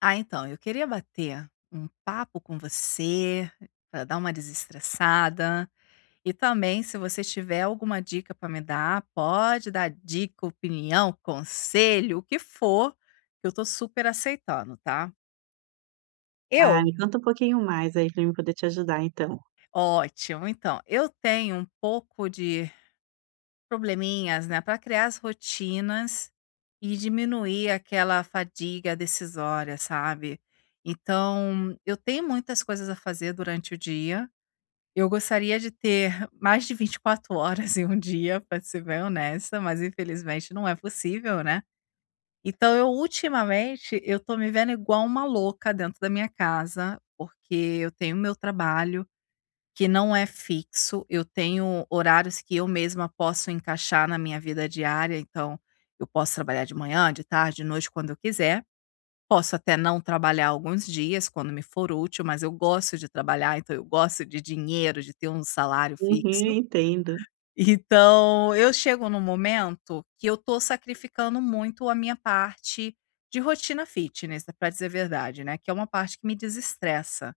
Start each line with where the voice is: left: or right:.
left: Ah, então, eu queria bater um papo com você para dar uma desestressada. E também, se você tiver alguma dica para me dar, pode dar dica, opinião, conselho, o que for, que eu tô super aceitando, tá?
right: Ah,
left: Eu?
right: me conta um pouquinho mais aí para mim poder te ajudar então.
left: Ótimo. Então, eu tenho um pouco de probleminhas, né, para criar as rotinas e diminuir aquela fadiga decisória, sabe? Então, eu tenho muitas coisas a fazer durante o dia. Eu gostaria de ter mais de 24 horas em um dia, para ser bem honesta, mas infelizmente não é possível, né. Então, eu ultimamente, eu tô me vendo igual uma louca dentro da minha casa, porque eu tenho meu trabalho, que não é fixo, eu tenho horários que eu mesma posso encaixar na minha vida diária, então eu posso trabalhar de manhã, de tarde, de noite, quando eu quiser. Posso até não trabalhar alguns dias, quando me for útil, mas eu gosto de trabalhar, então eu gosto de dinheiro, de ter um salário
right: Uhum,
left: fixo.
right: entendo.
left: Então, eu chego num momento que eu tô sacrificando muito a minha parte de rotina fitness, para dizer a verdade, né, que é uma parte que me desestressa.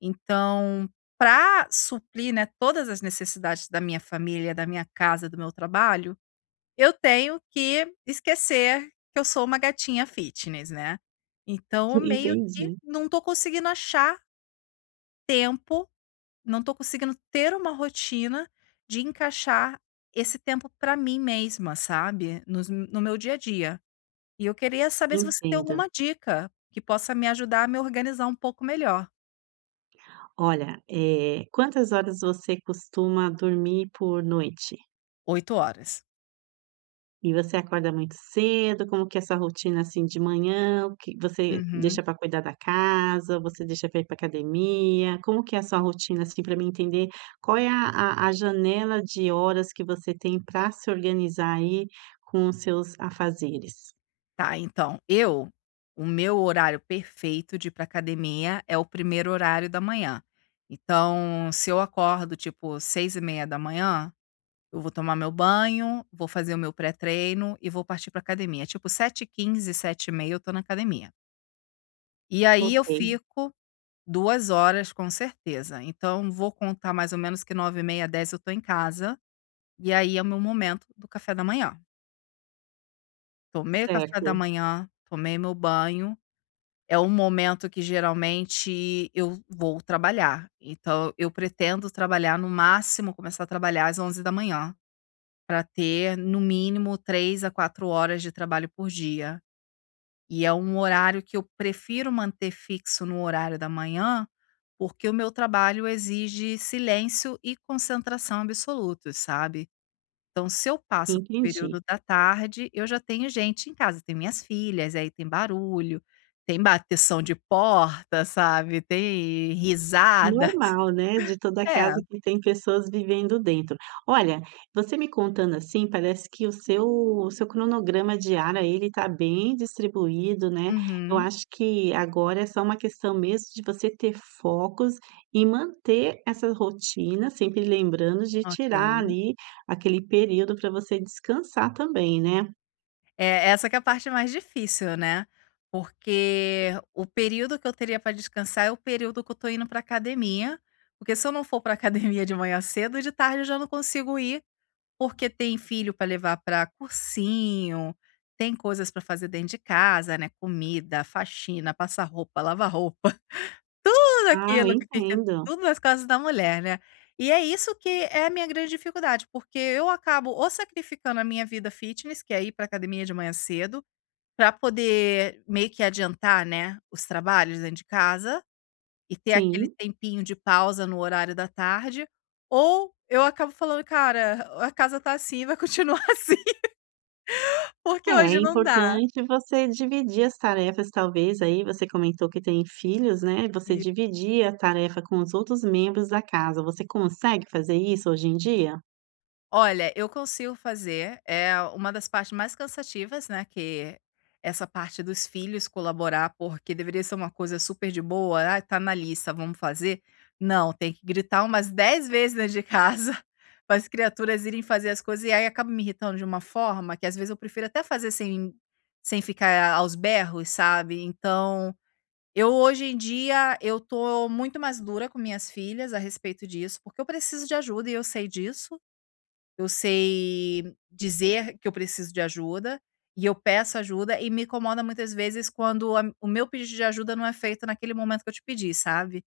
left: Então, para suprir, né, todas as necessidades da minha família, da minha casa, do meu trabalho, eu tenho que esquecer que eu sou uma gatinha fitness, né. Então, eu meio que
right: Entendi,
left: não tô conseguindo achar tempo, não tô conseguindo ter uma rotina de encaixar esse tempo pra mim mesma, sabe, nos no meu dia a dia. E eu queria saber se você tem
right: entendo.
left: alguma dica que possa me ajudar a me organizar um pouco melhor.
right: Olha, quantas horas você costuma dormir por noite?
left: 8 horas.
right: E você acorda muito cedo? Como que é essa rotina, assim, de manhã? O que você
left: Uhum.
right: deixa para cuidar da casa? Você deixa para ir para academia? Como que é a sua rotina, assim, para mim entender qual é a a janela de horas que você tem para se organizar aí com os seus afazeres?
left: Tá, então, eu o meu horário perfeito de ir pra academia é o primeiro horário da manhã. Então, se eu acordo, tipo, 6h30 da manhã, eu vou tomar meu banho, vou fazer o meu pré-treino e vou partir pra academia. Tipo sete h 15, 7h30, eu tô na academia. E aí eu
right: Ok,
left: fico 2 horas com certeza. Então vou contar mais ou menos que 9h30, dez, eu tô em casa, e aí é o meu momento do café da manhã. Tomei o café da
right: certo.
left: manhã, tomei meu banho. É um momento que geralmente eu vou trabalhar, então eu pretendo trabalhar, no máximo começar a trabalhar às 11 da manhã, para ter no mínimo 3 a 4 horas de trabalho por dia. E é um horário que eu prefiro manter fixo no horário da manhã, porque o meu trabalho exige silêncio e concentração absolutos, sabe. Então, se eu passo para
right: Entendi.
left: período da tarde, eu já tenho gente em casa, tem minhas filhas, aí tem barulho, tem bateção de porta, sabe, tem risada.
right: Normal, né, de toda
left: É,
right: casa que tem pessoas vivendo dentro. Olha, você me contando assim, parece que o seu cronograma diário aí, ele tá bem distribuído, né. Eu
left: uhum,
right: acho que agora é só uma questão mesmo de você ter focos e manter essa rotina, sempre lembrando de
left: ok.
right: tirar ali aquele período para você descansar também, né.
left: É, essa que é a parte mais difícil, né, porque o período que eu teria para descansar é o período que eu tô indo para academia, porque se eu não for para academia de manhã cedo, de tarde eu já não consigo ir. Porque tem filho para levar para cursinho, tem coisas para fazer dentro de casa, né, comida, faxina, passar roupa, lavar roupa, tudo
right: Ah, eu
left: aquilo que fica
right: entendo.
left: tudo nas costas da mulher, né. E é isso que é a minha grande dificuldade, porque eu acabo ou sacrificando a minha vida fitness, que é ir pra academia de manhã cedo, para poder meio que adiantar, né, os trabalhos dentro de casa e ter aquele
right: Sim.
left: tempinho de pausa no horário da tarde, ou eu acabo falando: "Cara, a casa tá assim, vai continuar assim, porque
right: É, é
left: hoje não dá".
right: importante você dividir as tarefas, talvez, aí você comentou que tem filhos, né, você dividir a tarefa com os outros membros da casa. Você consegue fazer isso hoje em dia?
left: Olha, eu consigo fazer, é uma das partes mais cansativas, né, que essa parte dos filhos colaborar, porque deveria ser uma coisa super de boa, "Ah, tá na lista, vamos fazer". Não, tem que gritar umas 10 vezes dentro de casa para as criaturas irem fazer as coisas, e aí acaba me irritando de uma forma que às vezes eu prefiro até fazer sem ficar aos berros, sabe. Então, eu hoje em dia, eu tô muito mais dura com minhas filhas a respeito disso, porque eu preciso de ajuda e eu sei disso. Eu sei dizer que eu preciso de ajuda, e eu peço ajuda, e me incomoda muitas vezes quando a o meu pedido de ajuda não é feito naquele momento que eu te pedi, sabe.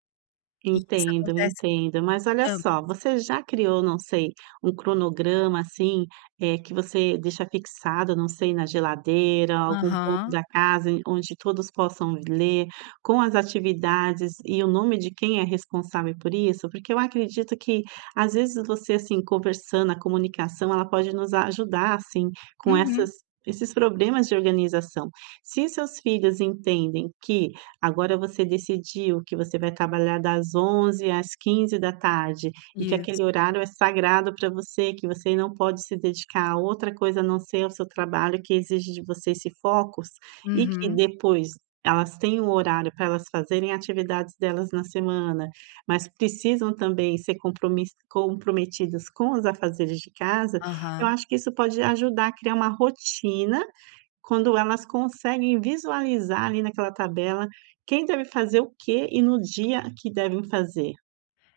left: E isso
right: Entendo,
left: acontece
right: entendo. Mas olha
left: tanto.
right: só, você já criou, não sei, um cronograma assim, que você deixa fixado, não sei, na geladeira, algum ponto
left: Aham.
right: da casa em onde todos possam ler, com as atividades e o nome de quem é responsável por isso? Porque eu acredito que, às vezes, você assim, conversando, a comunicação, ela pode nos ajudar assim, com
left: Uhum.
right: essas esses problemas de organização. Se seus filhos entendem que agora você decidiu que você vai trabalhar das 11 às da tarde e que
left: Isso.
right: aquele horário é sagrado para você, que você não pode se dedicar a outra coisa a não ser ao seu trabalho que exige de você esse foco, e que
left: Uhum.
right: depois elas têm um horário para elas fazerem atividades delas na semana, mas precisam também ser compromis comprometidas com os afazeres de casa, eu
left: Aham.
right: acho que isso pode ajudar a criar uma rotina quando elas conseguem visualizar ali naquela tabela, quem deve fazer o quê e no dia que devem fazer.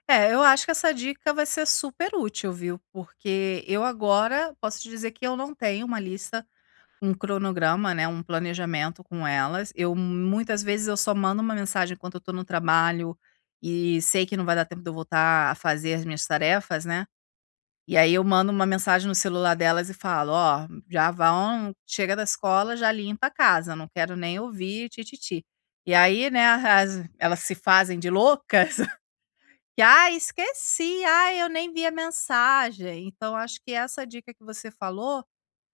left: É, eu acho que essa dica vai ser super útil, viu, porque eu agora posso te dizer que eu não tenho uma lista. Um cronograma, né, um planejamento com elas. Eu, muitas vezes, eu só mando uma mensagem enquanto eu tô no trabalho e sei que não vai dar tempo de eu voltar a fazer as minhas tarefas, né. E aí eu mando uma mensagem no celular delas e falo: "Ó, já vão chega da escola, já limpa a casa, não quero nem ouvir ti". E aí, né, as elas se fazem de loucas, que: "Ai, esqueci. Ah, eu nem vi a mensagem". Então acho que essa dica que você falou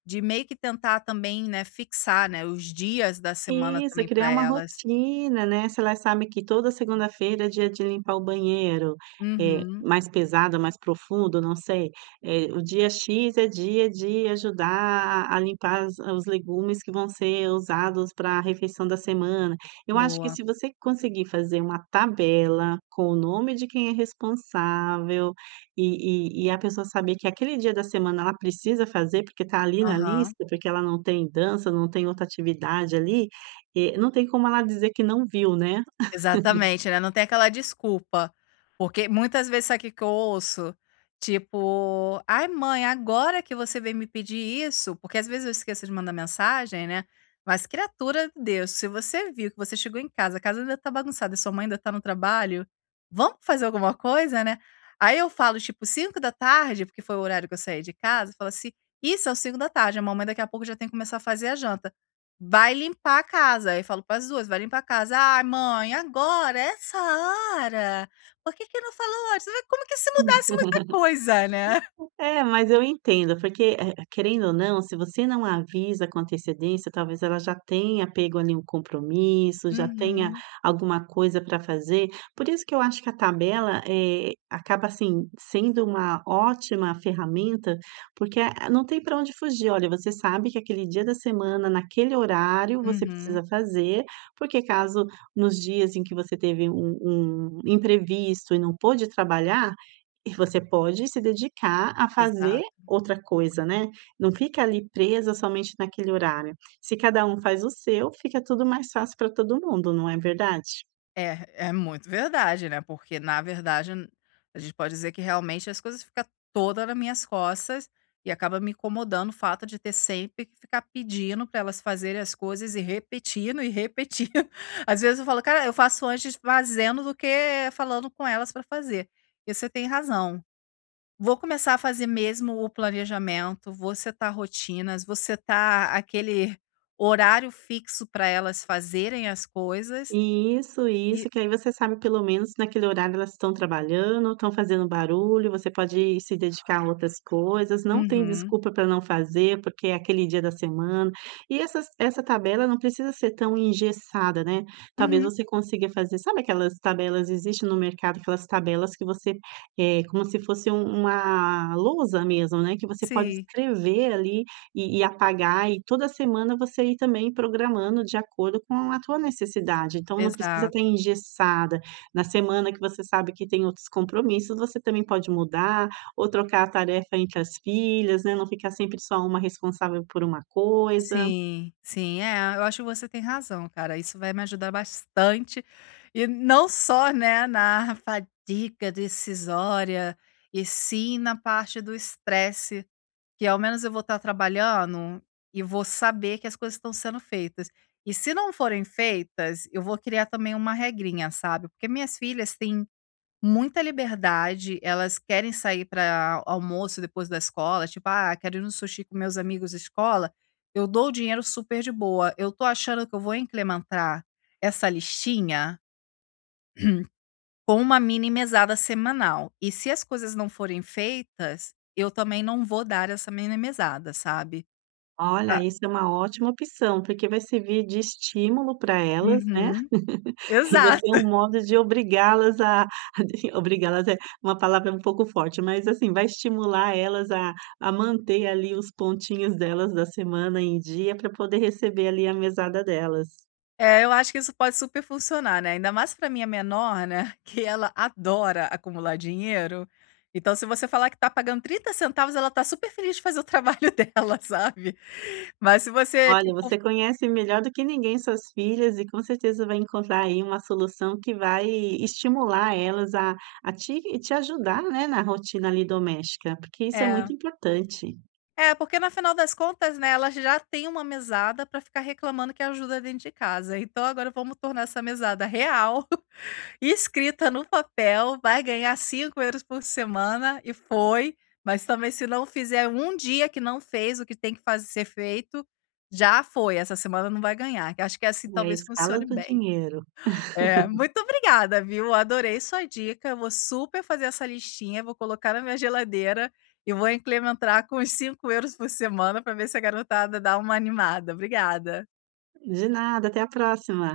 left: de meio que tentar também, né, fixar, né, os dias da semana
right: Isso,
left: também para
right: criar uma
left: elas.
right: rotina, né, se ela sabe que toda segunda-feira é dia de limpar o banheiro, é
left: Uhum.
right: mais pesado, mais profundo, não sei, o dia X é dia de ajudar a limpar as os legumes que vão ser usados para a refeição da semana. Eu acho que
left: Boa.
right: se você conseguir fazer uma tabela com o nome de quem é responsável e a pessoa saber que aquele dia da semana ela precisa fazer, porque está ali na
left: Aham.
right: lista, porque ela não tem dança, não tem outra atividade ali, não tem como ela dizer que não viu, né.
left: Exatamente, né, não tem aquela desculpa, porque muitas vezes sabe o que que eu ouço? Tipo: "Ai mãe, agora que você veio me pedir isso", porque às vezes eu esqueço de mandar mensagem, né, mas, criatura de Deus, se você viu que você chegou em casa, a casa ainda tá bagunçada e sua mãe ainda tá no trabalho, vamos fazer alguma coisa, né. Aí eu falo tipo cinco da tarde, porque foi o horário que eu saí de casa, eu falo assim: "Ih, são 17h, a mamãe daqui a pouco já tem que começar a fazer a janta". Vai limpar a casa. Aí eu falo para as 2, vai limpar a casa. "Ai mãe, agora, essa hora? Por que que não falou antes?" Como que se mudasse muita coisa, né.
right: É, mas eu entendo, porque, querendo ou não, se você não avisa com antecedência, talvez ela já tenha pego ali um compromisso, já tenha
left: Uhum,
right: alguma coisa para fazer. Por isso que eu acho que a tabela, acaba, assim, sendo uma ótima ferramenta, porque a não tem para onde fugir. Olha, você sabe que aquele dia da semana, naquele horário, você
left: uhum,
right: precisa fazer, porque caso nos dias em que você teve um imprevisto e não pôde trabalhar, e você pode se dedicar a fazer
left: exato.
right: outra coisa, né, não fica ali presa somente naquele horário. Se cada um faz o seu, fica tudo mais fácil para todo mundo, não é verdade?
left: É, é muito verdade, né, porque na verdade a gente pode dizer que realmente as coisas ficam toda nas minhas costas, e acaba me incomodando o fato de ter sempre que ficar pedindo para elas fazerem as coisas e repetindo e repetindo. Às vezes eu falo: "Cara, eu faço antes fazendo do que falando com elas para fazer". E você tem razão. Vou começar a fazer mesmo o planejamento, vou setar rotinas, vou setar aquele horário fixo para elas fazerem as coisas.
right: Isso,
left: E
right: isso, que aí você sabe pelo menos naquele horário elas estão trabalhando, estão fazendo barulho, você pode se dedicar a outras coisas, não tem
left: uhum.
right: desculpa para não fazer, porque é aquele dia da semana. E essa tabela não precisa ser tão engessada, né. Talvez
left: Uhum,
right: você consiga fazer sabe aquelas tabelas existe no mercado aquelas tabelas que você, é como se fosse uma lousa mesmo, né, que você pode
left: sim,
right: escrever ali e apagar, e toda semana você ir também programando de acordo com a tua necessidade, então não precisa estar
left: exato.
right: engessada. Na semana que você sabe que tem outros compromissos, você também pode mudar ou trocar a tarefa entre as filhas, né, não ficar sempre só uma responsável por uma coisa.
left: Sim, sim, é, eu acho que você tem razão, cara, isso vai me ajudar bastante, e não só, né, na fadiga decisória, e sim na parte do estresse, que ao menos eu vou estar trabalhando e vou saber que as coisas estão sendo feitas. E se não forem feitas, eu vou criar também uma regrinha, sabe, porque minhas filhas têm muita liberdade, elas querem sair para almoço depois da escola, tipo: "Ah, quero ir no sushi com meus amigos da escola", eu dou o dinheiro super de boa. Eu tô achando que eu vou implementar essa listinha com uma mini mesada semanal. E se as coisas não forem feitas, eu também não vou dar essa mini mesada, sabe. Ah,
right: Olha, isso é uma ótima opção, porque vai servir de estímulo para elas, né,
left: uhum.
right: e vai ser
left: Exato.
right: um modo de obrigá-las a obrigá-las é uma palavra um pouco forte, mas, assim, vai estimular elas a manter ali os pontinhos delas da semana em dia para poder receber ali a mesada delas.
left: É, eu acho que isso pode super funcionar, né, ainda mais para minha menor, né, que ela adora acumular dinheiro, então se você falar que tá pagando 30 centavos, ela tá super feliz de fazer o trabalho dela, sabe. Mas se você,
right: Olha,
left: tipo,
right: você conhece melhor do que ninguém suas filhas e com certeza vai encontrar aí uma solução que vai estimular elas a te ajudar, né, na rotina ali doméstica, porque isso é muito
left: é.
right: importante,
left: É, porque no final das contas, né, ela já tem uma mesada para ficar reclamando que ajuda dentro de casa, então agora vamos tornar essa mesada real. Escrita no papel, vai ganhar 5 euros por semana e foi, mas também se não fizer um dia que não fez o que tem que fazer ser feito, já foi, essa semana não vai ganhar, que acho que é assim
right: é a
left: talvez
right: escala
left: funcione
right: do
left: bem.
right: dinheiro.
left: É, muito obrigada, viu, adorei sua dica, eu vou super fazer essa listinha, vou colocar na minha geladeira e vou implementar com os 5 euros por semana para ver se a garotada dá uma animada. Obrigada.
right: De nada, até a próxima.